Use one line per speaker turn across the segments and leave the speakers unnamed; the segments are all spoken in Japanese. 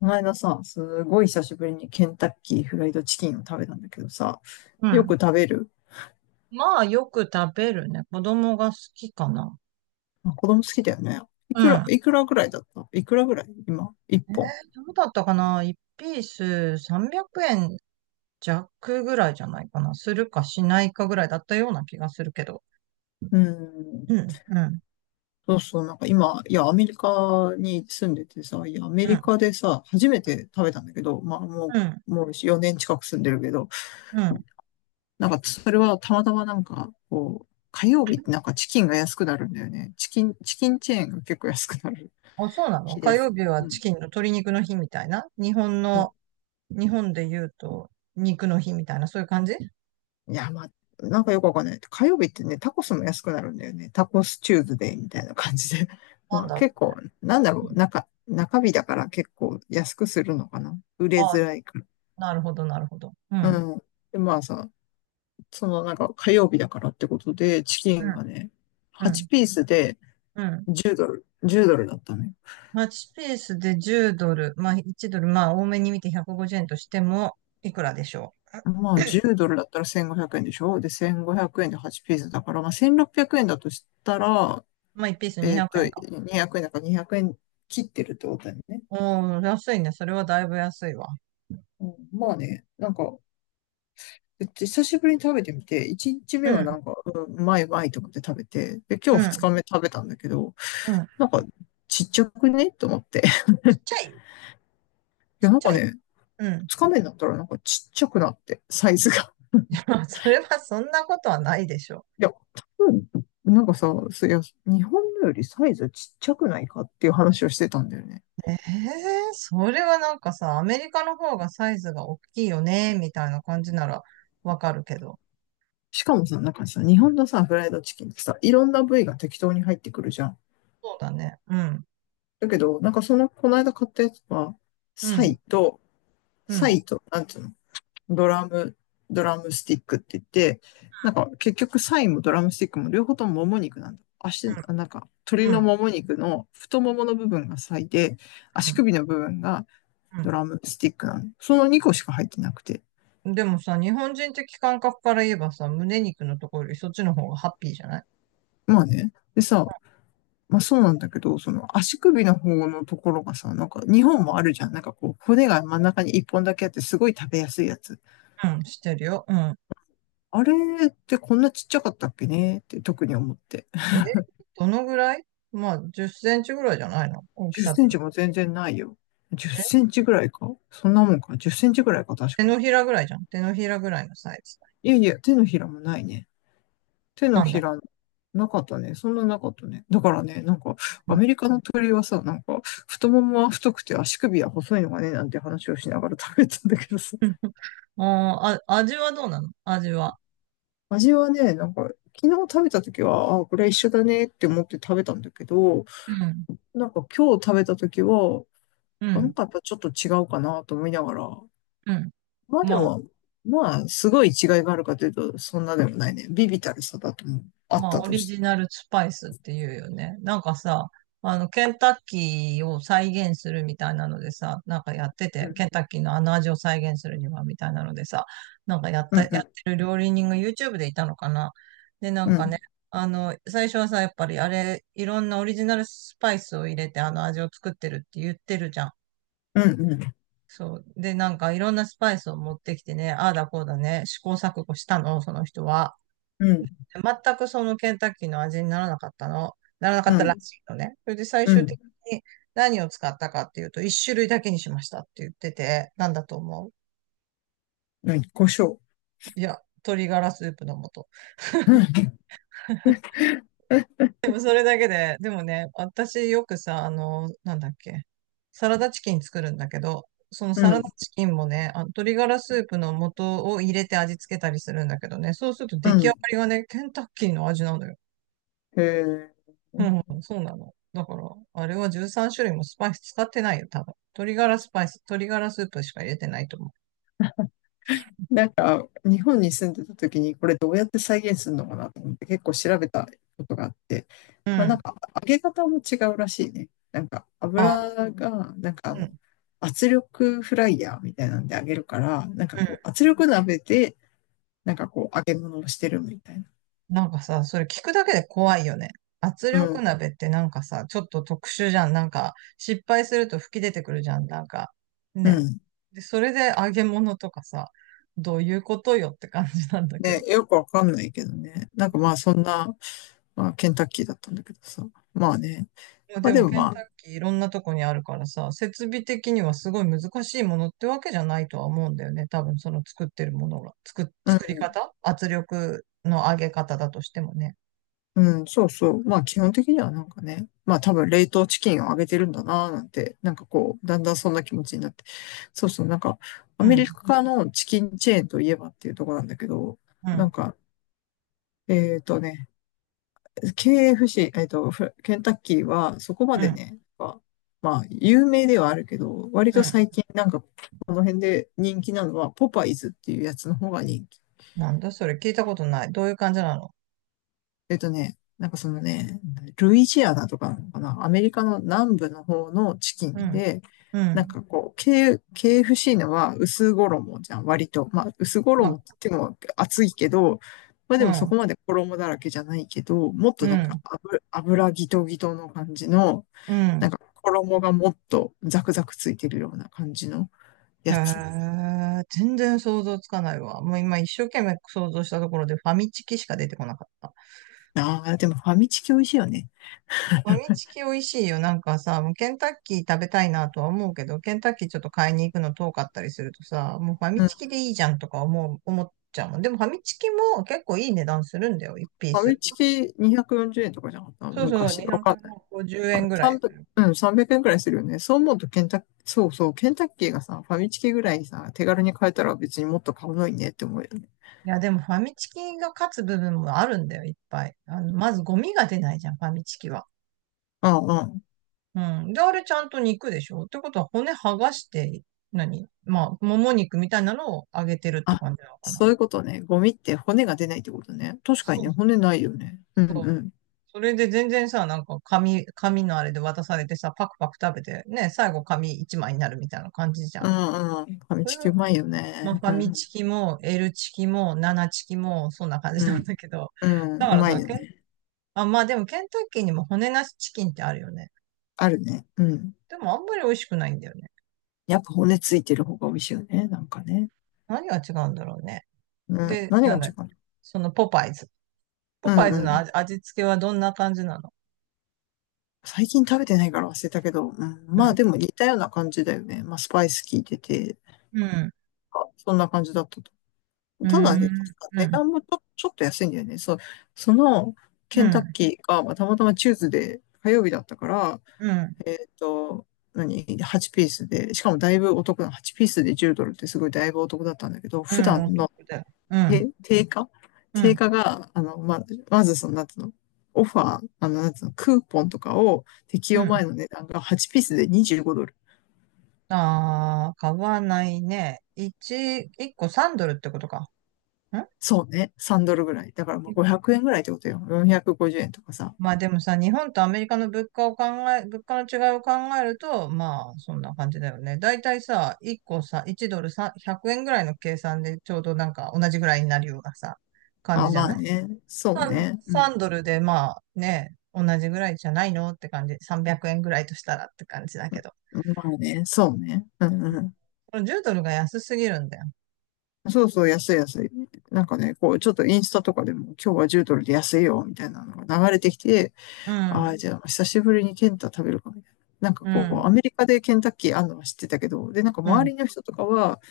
この間さ、すごい久しぶりにケンタッキーフライドチキンを食べたんだけどさ、
う
よく
ん。
食べる。
まあ、よく食べるね。子供が好きかな。
あ、子供好きだよね。い
う
くら、
ん。
いくらぐらいだったいくらぐらい今、一
え
本。
ー、どうだったかな ?1 ピース300円弱ぐらいじゃないかな。するかしないかぐらいだったような気がするけど。
うん。
うん、うん、
そうそう、なんか今、いや、アメリカに住んでてさ、いや、アメ
う
リ
ん、
カでさ、初めて食べたんだけど、まあも
うん、
う、もう4年近く住んでるけど、
うん。
なんかそれはたまたまなんか、こう、火曜日ってなんかチキンが安くなるんだよね。チキン、チキンチェーンが結構安くなる
あ、そうなの？
日
火
です。
曜日は
う
チ
ん。
キンの鶏肉の日みたいな日本の、日本で言うと肉の日みたいな、そういう感じ。
いや、まあ、なんかよくわかんない。火曜日ってね、タコスも安くなるんだよね。タコスチューズデーみたいな感じで。
なん
まあ
だろ
結構、なんだ
う
ろ
ね。う
う、
ん、
中日だから結構安くするのかな。売れ
あ、
づらいか
なるほど、なるほど。う
ら。
ん、
うん。で、まあさ、そのなんか火曜日だからってことで、チキ
う
ン
ん、
がね、
う
8
ん、
ピースで
うん。
10ドルだったね。
マッチペースで10ドル、まあ1ドル、まあ多めに見て150円としても、いくらでしょ
まあ10ドルだったら1500円でしょで、1500円で8ピースだから、まあ1600円だとしたら、
う。まあ1ピース200円か。
200円だから200円切ってるってことだよね。
おー、安いね。それはだいぶ安いわ。
うんまあね、なんか、久しぶりに食べてみて、1日目
う
はな
ん、
んか、うん、うまいうまいと思って食べて、で、
う
今日2
ん、
日目食べたんだけど、
うん。
なんか、ちっちゃくねと思って。
ちっ ちゃい、
い
ちっ
や、なん
ちゃ
か
い。
ね、
うん。
2日目になったらなんかちっちゃくなって、サイズが。
まあ、それはそんなことはないでしょ
いや、多分、なんかさ、そいや、日本のよりサイズちっちゃくないかっていう話をしてたんだよね。
う。ええ、それはなんかさ、アメリカの方がサイズが大きいよね、みたいな感じならわかるけど。
しかもさ、なんかさ、日本のさ、フライドチキンってさ、いろんな部位が適当に入ってくるじゃん。
そうだね。うん、
だけど、なんかその、この間買ったやつは、
う
サ
ん、
イと
うん、う
サ
ん、
イと、なんていうの、ドラム、ドラムスティックって言って、なんか結局サイもドラムスティックも両方とももも肉なんだ。足、
う
なんか鳥
ん、うん、
の
う
もも肉の太ももの部分がサイで、足
ん。
首の部分が
う
ド
ん、
ラムスティックなの。その2個しか入ってなくて。
でもさ、日本人的感覚から言えばさ、胸肉のところよりそっちの方がハッピーじゃない？
まあね。でさ、まあそうなんだけど、その足首の方のところがさ、なんか2本もあるじゃん。なんかこう骨が真ん中に1本だけあってすごい食べやすいやつ。
うん、してるよ。うん。
あれってこんなちっちゃかったっけねって特に思って。
え、どのぐらい？まあ、10センチぐらいじゃないの、大き
10セ
さって。
ンチも全然ないよ。
え、
10センチぐらいか、確
手
かに。
のひらぐらいじゃん。手のひらぐらいのサイズ。
いやいや、手のひらもないね。手の
なん
ひ
だ。
ら、なかったね。そんななかったね。だからね、なんか、
う
ア
ん。
メリカの鳥はさ、なんか、太ももは太くて足首は細いのがね、なんて話をしながら食べたんだけどさ。
うん、あー、あ、味はどうなの、味は。
味はね、なんか、昨日食べた時は、あ、これは一緒だねって思って食べたんだけど、
うん。
なんか今日食べた時は、
う
あな
ん。
んかやっぱちょっと違うかなと思いながら、
うん。
まあで
まあ、
も、まあ、すごい違いがあるかというと、そんなでもないね。ビビたるさだと思う。あっ
まあ、
た
オ
と
リ
して。
ジナルスパイスっていうよね。なんかさ、あの、ケンタッキーを再現するみたいなのでさ、なんかやって
う
て、
ん。
ケンタッキーのあの味を再現するには、みたいなのでさ、
う
や
ん、
っ
うん、
てる料理人が YouTube でいたのかな。で、な
う
んか
ん、
ね、あの、最初はさ、やっぱりあれ、いろんなオリジナルスパイスを入れて、あの味を作ってるって言ってるじゃん。
うん、うん、
そう。で、なんかいろんなスパイスを持ってきてね、ああだこうだね、試行錯誤したの、その人は。
うん、
全くそのケンタッキーの味にならなかったの、ならなかっ
う
たら
ん、
しいのね。それで最
う
終的
ん、
に何を使ったかっていうと、一種類だけにしましたって言ってて、なんだと思う？
うん、胡椒。
いや、鶏ガラスープの素。
うん、
でもそれだけで、でもね、私よくさ、あの、なんだっけ、サラダチキン作るんだけど、その
う
サラダ
ん、
チキンもね、あの鶏ガラスープの素を入れて味付けたりするんだけどね、そうすると
う
出来上が
ん。
りがね、ケンタッキーの味なのよ。
へえ。
うん、そうなの。だから、あれは13種類もスパイス使ってないよ、多分。鶏ガラスパイス、鶏ガラスープしか入れてないと思
なんか、日本に住んでた時に、これどうやって再現するのかなと思って結構調べたことがあって、
う。う
まあなん
ん、
か、揚げ方も違うらしいね。なんか、
あ、
なんか
うん、
あ
う
の、
ん。
圧力フライヤーみたいなんで揚げるから、なんかこう、圧力鍋で、なんかこう、揚げ物をしてるみたいな。
なんかさ、それ聞くだけで怖いよね。圧
う
力
ん、
鍋ってなんかさ、ちょっと特殊じゃん。なんか、失敗すると吹き出てくるじゃん。なんか、
う
ね。
ん。
で、それで揚げ物とかさ、どういうことよって感じなんだけ
ね、
ど。
よくわかんないけどね。なんかまあ、そんな、まあ、ケンタッキーだったんだけどさ。まあね。
いや、
ま
で
あで
も
も
ケン
まあ、
タッキーいろんなとこにあるからさ、設備的にはすごい難しいものってわけじゃないとは思うんだよね。多分その作ってるものが、作り方、圧力の上げ方だとしてもね。
うん、そうそう。まあ基本的にはなんかね、まあ多分冷凍チキンをあげてるんだなーなんて、なんかこう、だんだんそんな気持ちになって。そうそう、なんかア
う
メリ
ん、
カのチキンチェーンといえばっていうところなんだけど、
う
なん
ん、
か、えっとね、KFC、フケンタッキーはそこま
う
で
ん、
ね、まあ、まあ有名ではあるけど、割
う
と
ん。
最近なんかこの辺で人気なのはポパイズっていうやつの方が人気。
なんだそれ、聞いたことない。どういう感じなの？
えっとね、なんかそのね、ルイジアナとかなのかな、アメリカの南部の方のチキ
う
ン
ん、
で、
う
なん
ん、
かこう、ケーエフ f c のは薄衣じゃん、割と。まあ、薄
ま、
衣って言っても厚いけど、まあ
う
でもそこ
ん、
まで衣だらけじゃないけど、もっと
う
なんか
ん、
油ギトギトの感じの、
うん。
なんか衣がもっとザクザクついてるような感じの
へ
やつ。
え、全然想像つかないわ。もう今一生懸命想像したところでファミチキしか出てこなかった。
ああ、でもファミチキ美味しいよね。
ファミチキ美味しいよ。なんかさ、もうケンタッキー食べたいなとは思うけど、ケンタッキーちょっと買いに行くの遠かったりするとさ、もうファミ
うん。フ
チキでいいじゃんとか思っちゃうもん。でもファミチキも結構いい値段するんだよ、1ピー
ァ
ス。
ミチキ240円とかじゃなかった
そうそう、
昔。わかん
250
あ、
円ぐらい
3
す
0
る。
うん、300円くえんくらいするよね。そう思うとケンタッ、そうそう、ケンタッキーがさ、ファミチキぐらいさ、手軽に買えたら別にもっと買うのにねって思うよね。
いや、でもファミチキが勝つ部分もあるんだよ、いっぱい。あの、まずゴミが出ないじゃん、ファミチキは。
うんうん。
うん。で、あれちゃんと肉でしょってことは骨剥がして、何、まあ、もも肉みたいなのを揚げてるって
あ、
感じなのかな。
そういうことね。ゴミって骨が出ないってことね。確かに
そ
ね、
う
骨ないよね。うん
そう。
うん。
それで全然さ、紙のあれで渡されてさ、パクパク食べて、ね、最後紙一枚になるみたいな感じじゃ
う
ん。
んうん。ファミ
それ
チキ
が、
うまいよ
まあ、
ね。
ファ
う
ミ
ん。
チキも、L チキも、7チキも、そんな感じ
う
なん
ん。
だけど。
うん。
だか
う
ら
まい
さ、
よね。
あ、まあでもケンタッキーにも骨なしチキンってあるよね。
あるね。うん。
でもあんまり美味しくないんだよね。
やっぱ骨ついてる方が美味しいよね。なんかね。
何が違うんだろうね。
うん。
で、
何
な
が
んだっ
違う
け、
か
そのポパイズ。ポ
な。
パ
うん
イズ
う
の
ん。
味、味付けはどんな感じなの？
最近食べてないから忘れたけど、うん、まあで
う
も似たような感じだよね。まあスパイス効いてて、
ん、うん、
あそんな感じだったと。
う
ただね、
ん、
確か
う
値
ん、
段もちょっと安いんだよね。そう、その
う
ケンタッ
ん、
キーが、まあ、たまたまチューズで火曜日だったから、
うん、
えっと、何？ 8 ピースで、しかもだいぶお得な、8ピースで10ドルってすごいだいぶお得だったんだけど、
う
普
ん、
段
お得
の
だよ。うん、
え、定価
う
定
ん。
価が、あの、ま、まずその、なんつうの、オファー、あの、なんつうの、クーポンとかを適
う
用前
ん。
の値段が8ピースで25ドル。
ああ、買わないね。一個3ドルってことか。ん、
そうね、3ドルぐらい。だからまあ500円ぐらいってことよ。450円とかさ。
まあでもさ、日本とアメリカの物価を物価の違いを考えると、まあそんな感じだよね。だいたいさ、1個さ、1ドルさ、100円ぐらいの計算でちょうどなんか同じぐらいになるようなさ、感
あ、
じじゃ
まあ
ない
ね、そう
?3、
ね、うん。
3ドルでまあね、同じぐらいじゃないのって感じ。300円ぐらいとしたらって感じだけど。
うんまあね、そうね。うんうん。
これ10ドルが安すぎるんだよ。
そうそう、安い安い。なんかね、こう、ちょっとインスタとかでも、今日は10ドルで安いよ、みたいなのが流れてきて、
う
ああ、
ん、
じゃあ、久しぶりにケンタ食べるかみたいな。なんか
う
こう、ア
ん、
メリカでケンタッキーあんのは知ってたけど、で、なんか
う
周
ん、
りの人とかは、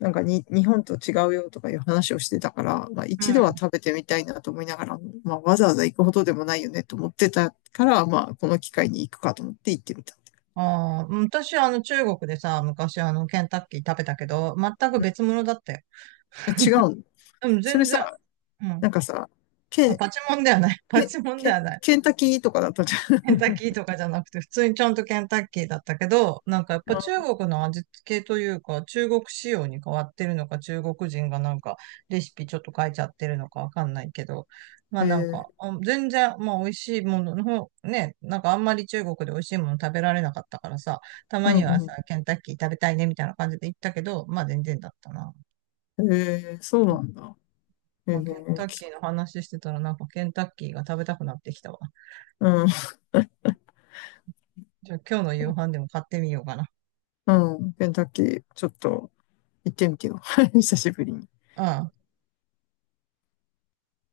なんかに、日本と違うよとかいう話をしてたから、まあ
う
一度は
ん。
食べてみたいなと思いながら、まあわざわざ行くほどでもないよねと思ってたから、まあこの機会に行くかと思って行ってみた。
ああ、うん、私、あの、中国でさ、昔、あの、ケンタッキー食べたけど、全く
うん、
別物だったよ。
え違うの。
うん、
それ
全然、
さ、
うん。
なんかさ、
あ、
ケン、
パチモンではない。パ
ケン、
チモンではない。
ケンタッキーとかだったじゃ
ケンタッ
ん。
キーとかじゃなくて、普通にちゃんとケンタッキーだったけど、なんかやっ ぱ中
あ、
国の味付けというか、中国仕様に変わってるのか、中国人がなんかレシピちょっと変えちゃってるのかわかんないけど、まあ
え
なんか、
ー、
あ、全然、まあ美味しいものの方、ね、なんかあんまり中国で美味しいもの食べられなかったからさ、た
う
まにはさ、
ん
ケンタッキー食べたいねみたいな感じで行ったけど、まあ全然だったな。
うん。えー、そうなんだ。え
まあケンタ
ー、
ッ
き
キーの話してたらなんかケンタッキーが食べたくなってきたわ。
うん。
じゃあ今日の夕飯でも買ってみようかな。
うん、ケンタッキー、ちょっと行ってみてよ。久しぶりに。
うん。